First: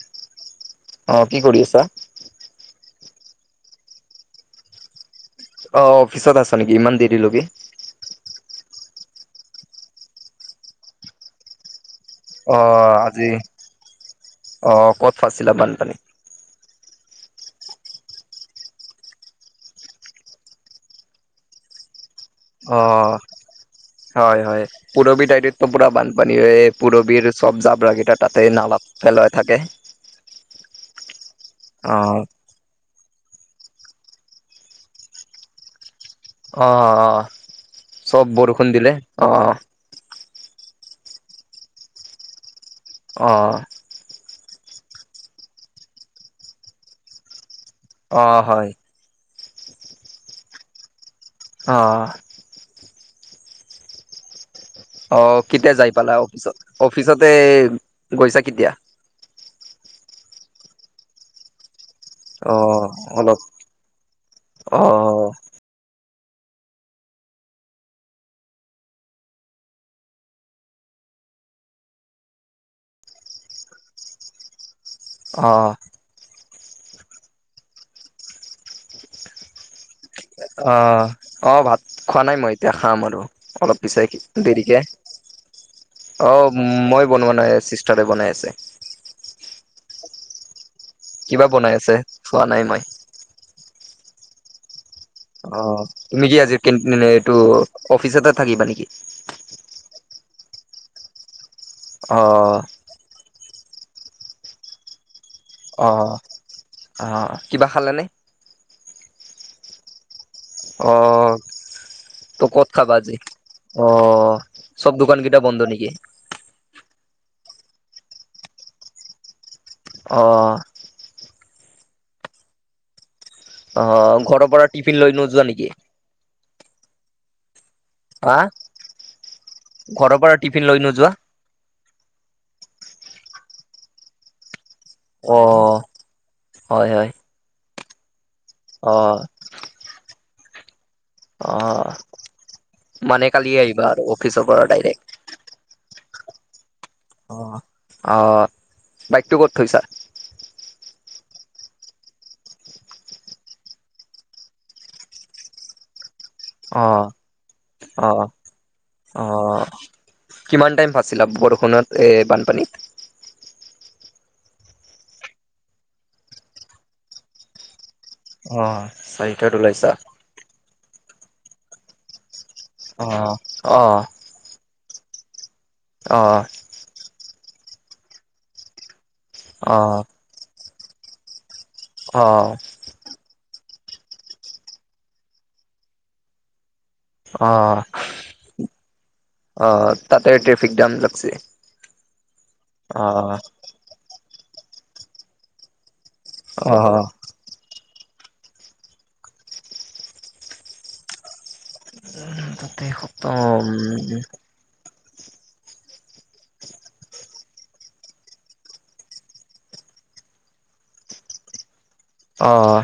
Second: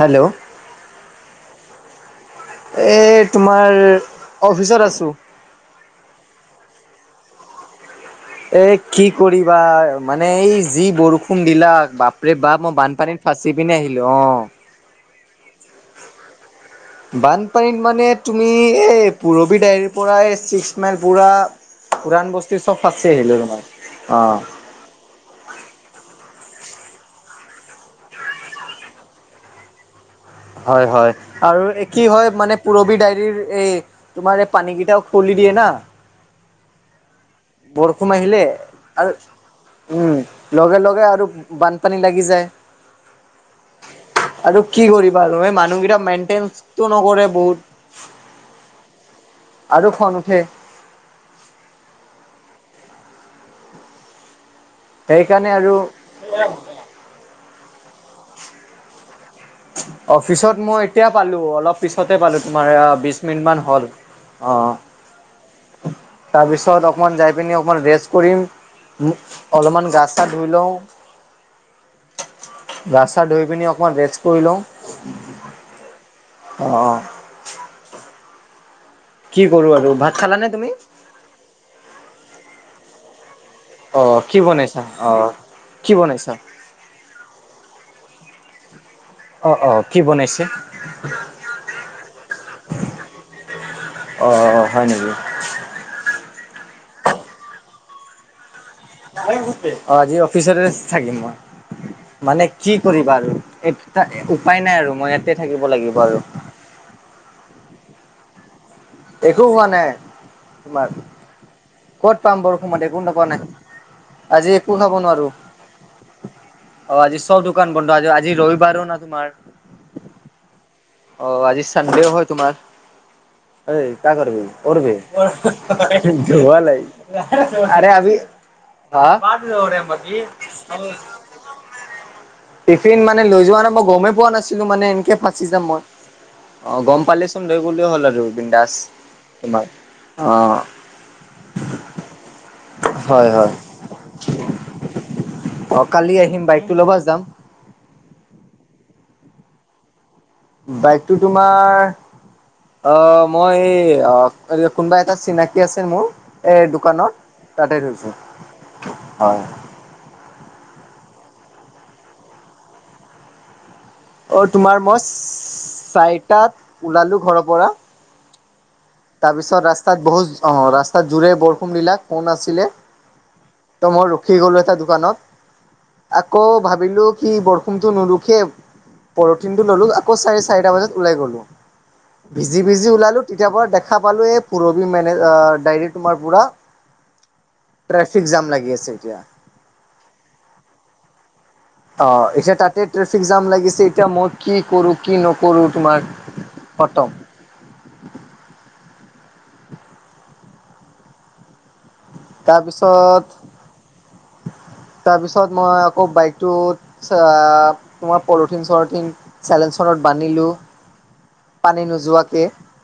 Hello, অ কি কৰি আছা। এই তোমাৰ অফিচত আছোঁ। অ অফিচত আছ নেকি ইমান দেৰিলৈকে। এ কি কৰিবা মানে এই যি বৰষুণ দিলাক বাপ বাপৰে অ বাপ মই আজি বানপানীত ফাঁচি পিনে আহিলো অ। অ ক'ত ফছিলা বানপানী। বানপানীত মানে তুমি এই পুৰবি দাইৰ পৰা ছিক্স মাইল পুৰা। পুৰাণ বস্তি অ চব ফাছি আহিলে তোমাৰ অ। পুৰবীৰ টাইটতো পূৰা বানপানীয়ে পুৰবীৰ চব জাবৰাকেইটা তাতেই নালাত পেলাই থাকে। হয় হয় আৰু অ কি হয় মানে। পুৰবি ডায়াইৰ এই তোমাৰ এই পানীকেইটাও খুলি দিয়ে না। অ অ বৰষুণ চব আহিলে বৰষুণ দিলে আৰু অ অ। উম লগে লগে আৰু বানপানী লাগি যায়। অ। আৰু কি কৰিবা আৰু এই মানুহকেইটা মেইনটেনটো নকৰে বহুত। অ হয়। আৰু খন উঠে। অ অ, অ সেইকাৰণে আৰু কেতিয়া যাই পালা অফিচত অফিচতে গৈছা কেতিয়া। অফিচত মই এতিয়া পালো অলপ। পিছতে পালো অ তোমাৰ বিশ অলপ মিনিটমান হ'ল অ, তাৰ পিছত অকমান যাই পিনি অকমান ৰেষ্ট কৰিম। মোক অলপমান গা চা ধুই লওঁ। [inaudible] গা চা ধুই পিনি অকমান ৰেষ্ট কৰি লওঁ। অ অ। অ অ। কি কৰোঁ আৰু ভাত, খালানে তুমি অ অ ভাত খোৱা নাই মই এতিয়া খাম আৰু অলপ অ পিছাই কি দেৰিকে বনাইছা অ কি অ, বনাইছা উম মই বনোৱা নাই চিষ্টাৰে বনাই আছে। অ অ কি বনাইছে। কিবা বনাই আছে চোৱা নাই মই। অ হয় নেকি। অ তুমি কি আজি কিন মানে এইটো অফিচতে থাকিবা নেকি। অ আজি অফিচতে থাকিম মই অ মানে কি। কৰিবা আৰু এই উপায় নাই আৰু মই থাকিব অ লাগিব আৰু অ কিবা খালেনে। একো হোৱা নাই। তোমাৰ অ ক'ত পাম ত ক'ত বৰষুণতে খাবা একো আজি নকোৱা অ নাই আজি একো চব খাব দোকান নোৱাৰো। কেইটা বন্ধ নেকি অ আজি চব দোকান বন্ধ আজ আজি ৰবিবাৰো ন তোমাৰ। অ অ আজিৰ চানডেও হয় তোমাৰ, অ এই কা কৰবি ঘৰৰ পৰা কৰবে। টিফিন লৈ নোযোৱা নেকি ধোৱালাই। আৰে আবি হা হা ঘৰৰ পৰা টিফিন লৈ [unintelligible] নোযোৱা টিফিন মানে লৈ যোৱা নাই মই গমেই পোৱা নাছিলো মানে এনেকে অ ফাচি যাম মই। অ হয় গম হয় পালেচোন লৈ গলেও হ'ল আৰু ৰ বিনদাস অ তোমাৰ অ। অ হয় মানে হয় কালি আহিবা আৰু অফিচৰ পৰা ডাইৰেক্ট। অ কালি আহিম বাইকটো ল'বা যাম। অ অহ বাইকটো ক'ত থৈছা। বাইকটো তোমাৰ। অ মই এই কোনোবা এটা চিনাকি আছে মোৰ। এই অ দোকানত তাতে অ থৈছো হয়। অ কিমান টাইম ফাছিলা বৰষুণত এই বানপানীত। অ তোমাৰ মই চাৰিটাত ওলালোঁ ঘৰৰ পৰা। অ তাৰ চাৰিটাত পিছত ওলাইছা? ৰাস্তাত বহুত অ ৰাস্তাত জোৰে বৰষুণ দিলাক। কোন আছিলে অ', ত অ', ময়। ৰখি গলো এটা দোকানত অ', আকৌ ভাবিলোঁ কি বৰষুণটো নৰুখে পৰথিনটো ললো আকৌ চাৰে চাৰিটা বজাত ওলাই গলো ভিজি অ', ভিজি ওলালো তেতিয়া পৰা দেখ খা পালো এ পুৰবি মে দাইৰেক তোমাৰ পুৰা। অ ট্ৰেফিক জাম লাগি আছে এতিয়া। অ তাতে ট্ৰেফিক জাম লাগছে। অ এচিয়া তাতে ট্ৰেফিক জাম লাগিছে এতিয়া মই কি কৰো কি নকৰো তোমাৰ। অ খতম। তাতে তাৰপিছত খতম। তাৰপিছত মই আকৌ বাইকটোত [unintelligible] তোমাৰ পলথিন চলিথিন চেলেঞ্চনত বান্ধিলো পানী নোযোৱা কে অ',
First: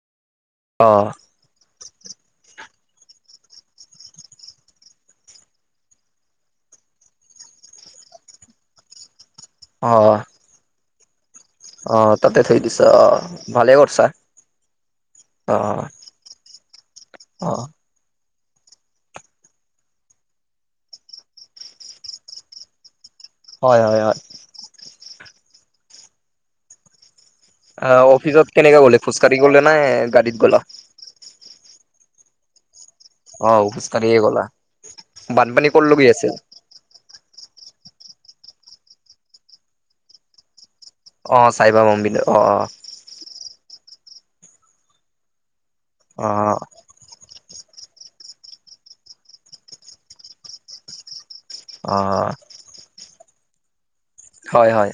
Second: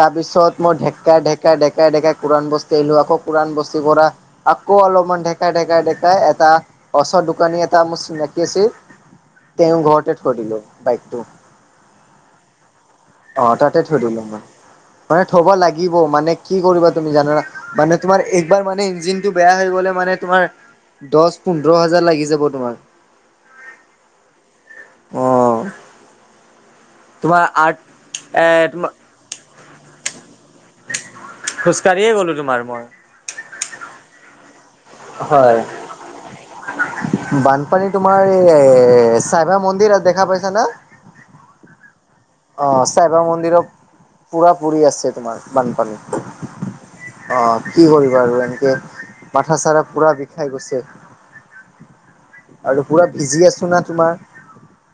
তাৰপিছত মই অ', ঢেকা ঢেকা ঢেকাই ঢেকাই কোৰান বস্তুি আহিলো আকৌ উৰাণ বস্তি পৰা। আকৌ অলপমান ঢেকাই ঢেকাই ঢেকাই এটা ওচৰ দোকানী এটা মোৰ চিনাকি আছিল। [inaudible] তেওঁ ঘৰতে অ', কৰি দিলো বাইকটো। অ তাতে থৈ দিছ অ ভালে তাতে থৈ কৰছা। দিলো মই। মানে থব অ', লাগিব মানে কি কৰিবা তুমি জানা না? অ', তোমাৰ একবাৰ মানে ইঞ্জিন টো বেয়া হৈ গলে মানে তোমাৰ। দচ, পোন্ধৰ হাজাৰ লাগি যাব তোমাৰ। হয় হয় হয়। অ' তোমাৰ আৰ্ট অ' অফিচত এ কেনেকে তোমাৰ গলি খোজকাঢ়ি গলে নে গাড়ীত গ'ল? খোজকাঢ়িয়ে গ'লো তোমাৰ মই। অ খোজকাঢ়িয়েই গ'লা। হয়। বানপানী ক'ৰ লগি আছিল? বানপানী তোমাৰ এই চাইভাৰ মন্দিৰত দেখা পাইছা না? অ চাইভাৰ মন্দিৰত অ অ চাইবাৰ মন্দিৰত পুৰা পুৰি আছে তোমাৰ বানপানীত। অ' অ, কি কৰিবা আৰু এনেকে মাঠা চাৰা পুৰা বিষাই গৈছে। অ', আৰু পুৰা ভিজি আছো না তোমাৰ হয়- হয়।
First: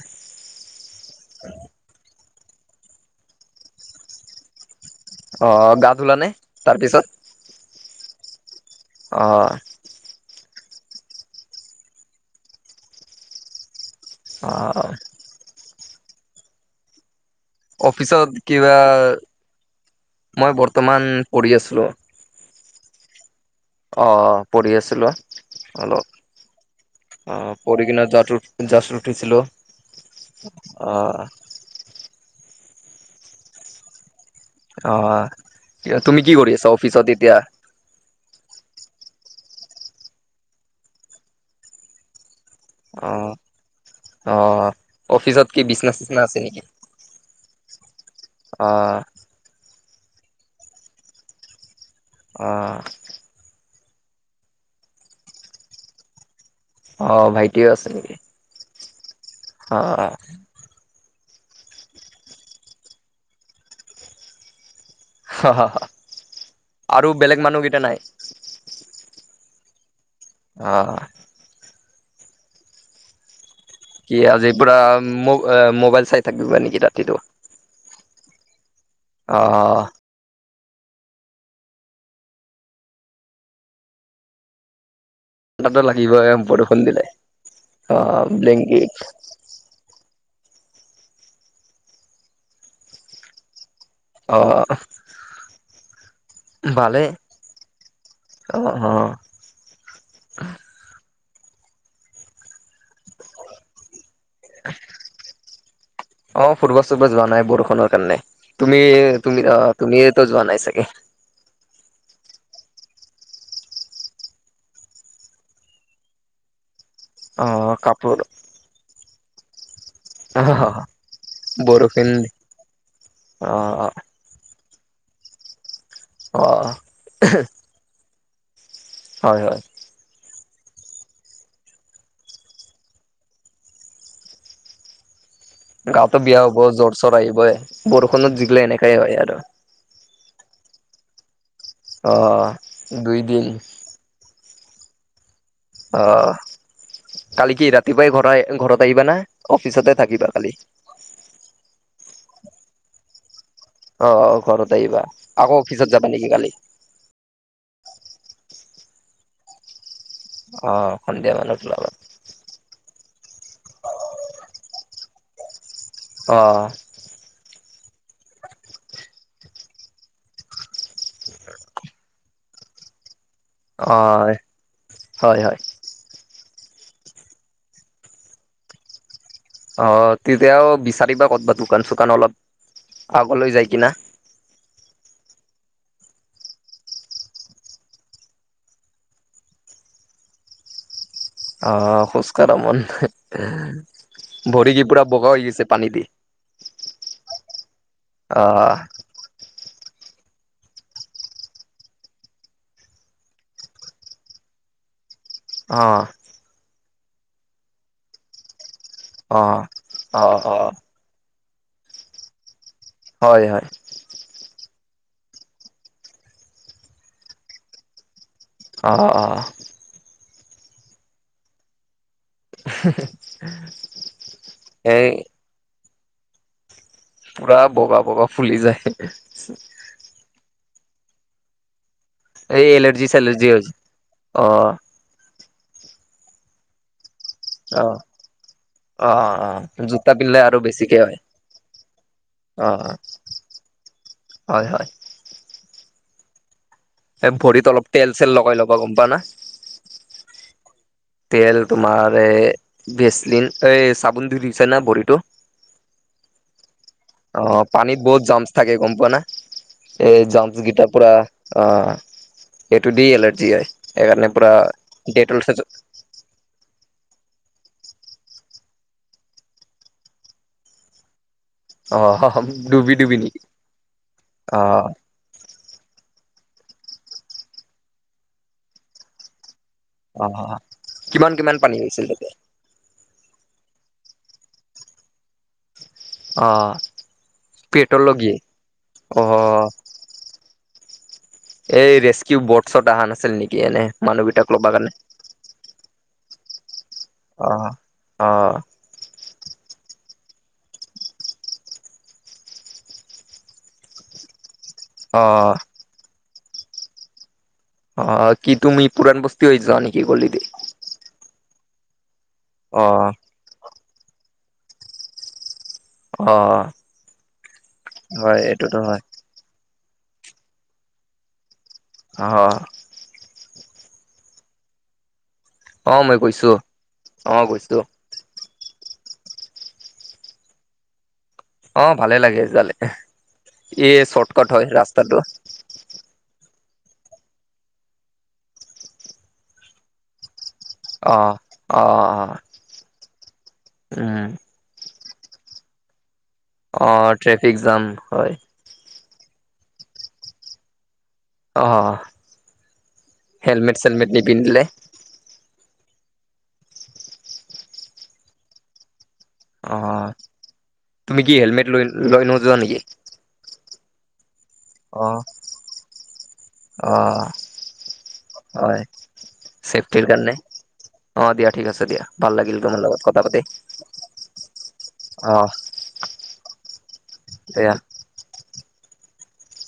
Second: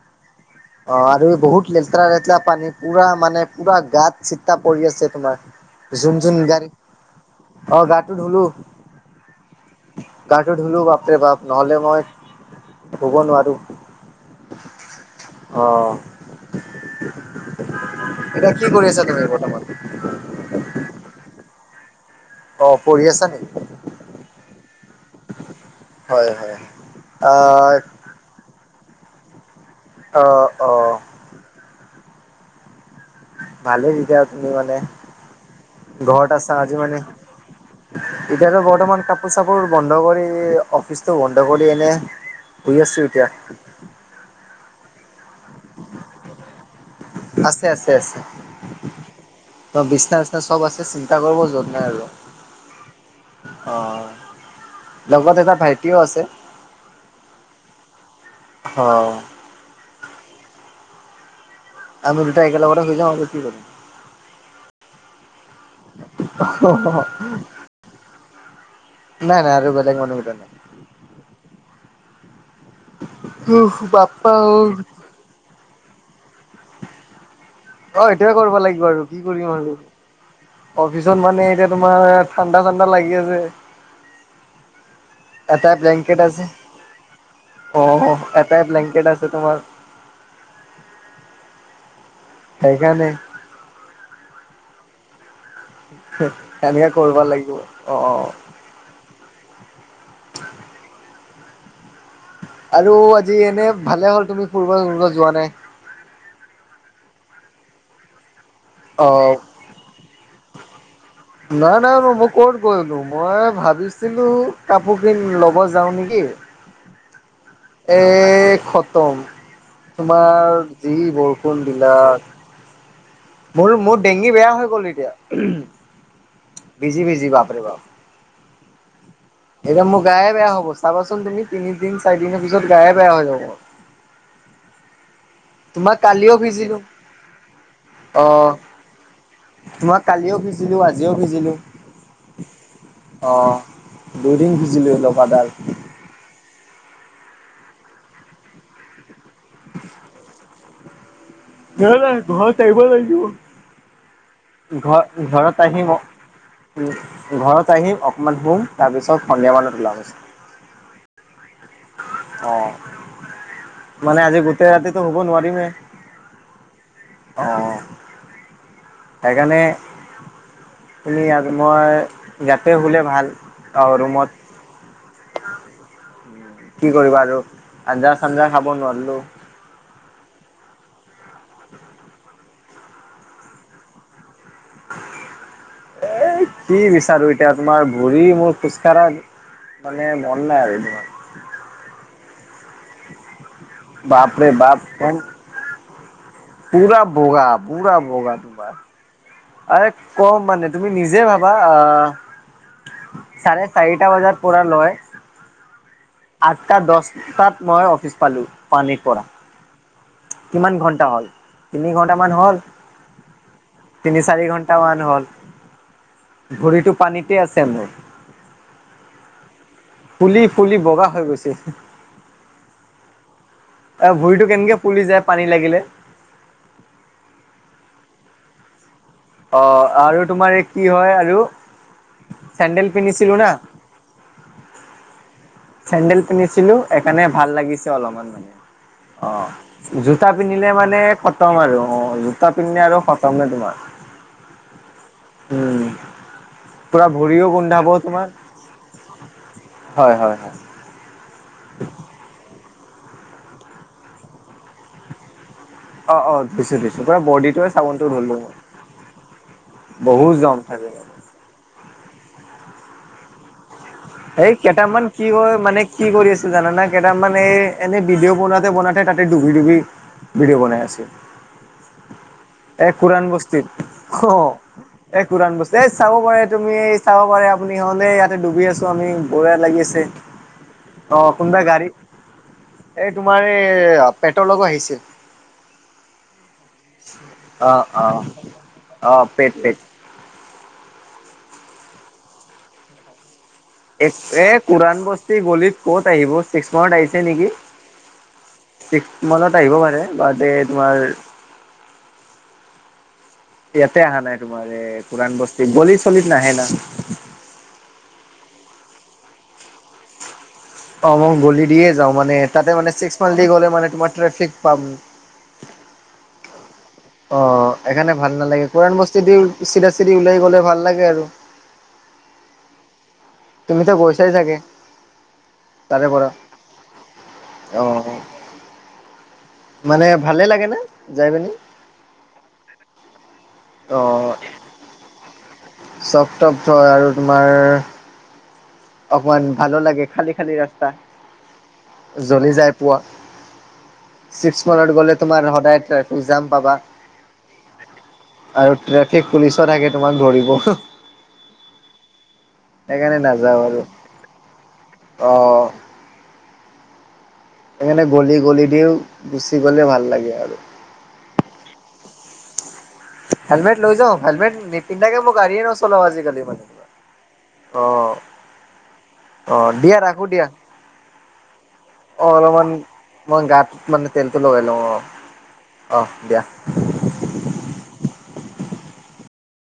অ, আৰু এই বহুত লেতেৰা লেতেৰা পানী পুৰা মানে পুৰা গাত চিতা পৰি আছে। অ গা তোমাৰ যোন ধুলানে যোন গাড়ী তাৰপিছত অ, গাটো ধুলো। অ', গাটো ধুলো বাপৰে বাপ নহ'লে মই শুব নোৱাৰো। অ অ, অফিচত এতিয়া কি কিবা কৰি আছা তুমি বৰ্তমান? মই বৰ্তমান পঢ়ি আছিলো। অ, পঢ়ি আছা নেকি? অ, পঢ়ি আছিলো অলপ হয় হয় অ, আহ পঢ়ি কিনে যোৱাতো গাছত উঠিছিলো অ, ভালেই যেতিয়া তুমি মানে অ তুমি ঘৰত কি কৰি আছা আজি মানে। অফিচত এতিয়া এতিয়াতো বৰ্তমান কাপোৰ চাপোৰ বন্ধ কৰি অফিচতটো বন্ধ কৰি এনে শুই আছো অ এতিয়া। অ, অফিচত কি বিচনা চিচনা আছে নেকি? আছে-আছে-আছে। অ', বিচনা চিচনা চব আছে চিন্তা কৰিব য'ত নাই আৰু। অ', অ, লগত এটা ভাইটিও আছে। অ, ভাইটিও আছে নেকি? অ', অ', আমি দুটা একেলগতে শুই যাম আৰু কি কৰিম। অ, আৰু বেলেগ মানুহকেইটা নাই। নাই - নাই আৰু বেলেগ মানুহ কথা নাই। অ', হম। কি আজি পুৰা ম মোবাইল চাই থাকিবা নেকি ৰাতিটো অ, সেইটোৱে কৰিব লাগিব আৰু কি অ কৰিম আৰু। অফিচত মানে এতিয়া তোমাৰ ঠাণ্ডা - ঠাণ্ডা লাগি আছে। এটাই ঠাণ্ডাটো ব্লেংকেট লাগিবই আছে বৰষুণ দিলে অ, এটাই ব্লেংকেট আছে তোমাৰ। সেইকাৰানে অ', সেনেকে ভালেই কৰিব লাগিব অ, অ', অ', আৰু আজি এনে ভালে হ'ল তুমি ফুৰবা চুৰবা যোৱা নাই। অ, ফুটবল চুটবল যোৱা নাই বৰষুণৰ কাৰণে। তুমি অ - তুমি - তুমি এইটো যোৱা নাই চাগে। নাই - নাই ম মই ক'ত গৈলো মই ভাবিছিলো কাপোৰ কিন ল'ব যাও নেকি। অ', এ কাপোৰ খতম। তোমাৰ অ', যি বৰষুণ বিলাক মোৰ - অ', মোৰ দে খি বেয়া হৈ গ'ল এতিয়া অ', ভিজি - ভিজি বাপৰে বাপ। হয় - হয়। এতিয়া মোৰ গায়ে বেয়া হ'ব চাবাচোন তুমি তিনিদিন চাৰিদিনৰ পিছত গায়ে বেয়া হৈ যাব। তোমাক গাৱতো কালিও বেয়া হ'ব ভিজিলো জ্বৰ চৰ আহিবই বৰষুণত ভিজিলে এনেকাই হয় আৰু। মই কালিও ভিজিলো আজিও ভিজিলো। অ, দুইদিন। দুই দিন ভিজিলো লগাতাৰ। অ কালি কি ৰাতিপুৱাই ঘৰ ঘৰত আহিবা না অফিচতে থাকিবা কালি নাই নাই ঘৰত আহিব লাগিব অ অ ঘৰত আহিবা আকৌ অফিচত যাবা নেকি কালি? উ ঘৰত আহিম অকমান শুম তাৰ পিছত সন্ধিয়া মানত ওলাম। অ, সন্ধিয়া মানত ওলাবা। অ, মানে আজি গোটেই ৰাতিটো শুব নোৱাৰিমে। অ', অ', সেইকাৰণে তুমি ইয়াত মই ইয়াতে শুলে ভাল আৰু ৰুমত হয় হয় হয় কি কৰিবা আৰু আঞ্জা চাঞ্জা খাব নোৱাৰিলো। অ তেতিয়াও বিচাৰিবা ক'তবা দোকান চোকান অলপ আগলৈ যায় কিনা [unintelligible] এ কি বিচাৰো এতিয়া তোমাৰ ভৰি মোৰ খোজকাঢ়া মানে মন নাই আৰু তোমাৰ অ খোজকাঢ়া মন বাপৰে ভৰি বাপ কি পুৰা বগা হৈ গৈছে পানী দি পুৰা বগা পুৰা বগা তোমাৰ অ আৰে কম মানে তুমি নিজে ভাবা আহ চাৰে চাৰিটা বজাত পুৰা লয় অ আঠটা দহটাত মই অফিচ পালো পানীৰ পৰা অ অ অ কিমান ঘন্টা হ'ল তিনি ঘণ্টামান হ'ল হয় হয় তিনি চাৰি ঘন্টামান হ'ল ভৰিটো পানীতে আছে মোৰ অ অ ফুলি ফুলি বগা হৈ গৈছে হে হে এহে হে এ ভৰিতো কেনেকে ফুলি যায় পানী লাগিলে পুৰা বগা বগা ফুলি যায় হে এ। অ আৰু তোমাৰ এই কি হয় আৰু এই চেন্দেল এলাৰ্জি পিন্ধিছিলো না চেলাৰ্জি হয় যে অ চেণ্ডেল পিন্ধিছিলো সেকাৰণে ভাল লাগিছে অলপমান মানে। অ অ অ জোতা আৰু পিন্ধিলে বেছিকে মানে হয় খতম আৰু অ জোতা অ পিন্ধিলে আৰু খতমে তোমাৰ হয় হয় উম পুৰা এই ভৰিও ভৰিত অলপ গোন্ধাব তেল চেল তোমাৰ লগাই ল'বা গম পা না হয় হয় হয় তেল তোমাৰ এ ভেচলিন এই চাবোন দি দিছে না ভৰিটো অ অ দিছো দি অ পানী বহুত জমচ থাকে গম পোৱা না এই বহুত জমচ জম গেইটাৰ থাকে পৰা অ সেইটো দি এলাৰ্জি হয় সেইকাৰণে পুৰা এই কেইটামান কি ডেটল হয় মানে কি কৰি আছো জানানে কেইটামান এই এনে ভিডিঅ' বনোৱাতে বনোৱাতে তাতে ডুবি ডুবি ভিডিঅ' বনাই আছে অ এই ডুবি ডুবি কোৰান নেকি বস্তিত অ অহ এ কুৰান বস্তু এ চাব পাৰে তুমি এই চাব পাৰে আপুনি হলে ইয়াতে ডুবি আছো আমি ভয় লাগি আছে অ কিমান কিমান পানী হৈছিল তেতিয়া? এ তোমাৰ এই পেটলকো আহিছিল অ অঁ, অঁ, পেটলৈকে অ আহ পেট-পেট। এই ৰেস্কিউব বট-চট অহা নাছিল নেকি, এনে এক এ মানুহকেইটাক ল'বা কাৰণে? কোৰাণ বস্তি গলিত ক'ত আহিব, চিক্সমাৰত আহিছে নেকি? অ অ ছিক্স মানত আহিব পাৰে, তাতে তোমাৰ ইয়াতে অহা নাই তোমাৰ এই অ পুৰাণ বস্তিত গলি-চলিত নাহে না? অ কি তুমি পুৰাণ বস্তি হৈ যোৱা নেকি গলি দি? অ মই গলি দিয়ে যাও মানে তাতে অ মানে ছিক্স মাইল দি গ'লে মানে তোমাৰ ট্ৰেফিক পাম অ অ এইকাৰণে ভাল হয় নালাগে এইটোতো কৰান হয় বস্তি দি চিধা চিধি ওলাই গলে ভাল লাগে আৰু। অ তুমিতো গৈছাই চাগে অ তাৰে মই পৰা গৈছো অ মানে ভালে লাগে নে অ ভালে লাগে জালে, ই চৰ্ট কট হয় ৰাস্তাটো। চফ-টব থ হয় আৰু তোমাৰ অকমান ভালো লাগে, খালি-খালি ৰাস্ত তাৰ, অ', অ', অ', জলি যাই পোৱা, উম, ছিক্স মানত গ'লে তোমাৰ সদায়ত তুই‌ যাম অ ট্ৰেফিক জাম হয়। আৰু ট্ৰেফিক পুলিচ'অ থাকে তোমাক ধৰিব, হো'হ। অ সেইকাৰণে নাযাওঁ আৰু হেলমেট-চেলমেট নিপিন্ধিলে। অ সেইকাৰণে গলি-গলি দিও, গুচি গ'লে অ', ভাল লাগে আৰু। তুমি কি হেলমেট লৈ লৈ নোযোৱা নেকি? হেলমেট লৈ যাওঁ, হেলমেট পিন্ধাকে অ', মই গাড়ীয়ে নচলাও আজিকালি মানে অ', অ [unintelligible] হয়, অ দিয়া চেফটিৰ ৰাখো কাৰণে দিয়া। অ', দিয়া ঠিক আছে দিয়া অ ভাল লাগিল অলপমান তোমাৰ লগত কথা পাতি মই গাত মানে তেলটো লগাই লওঁ অ। অহ দিয়া। এয়া।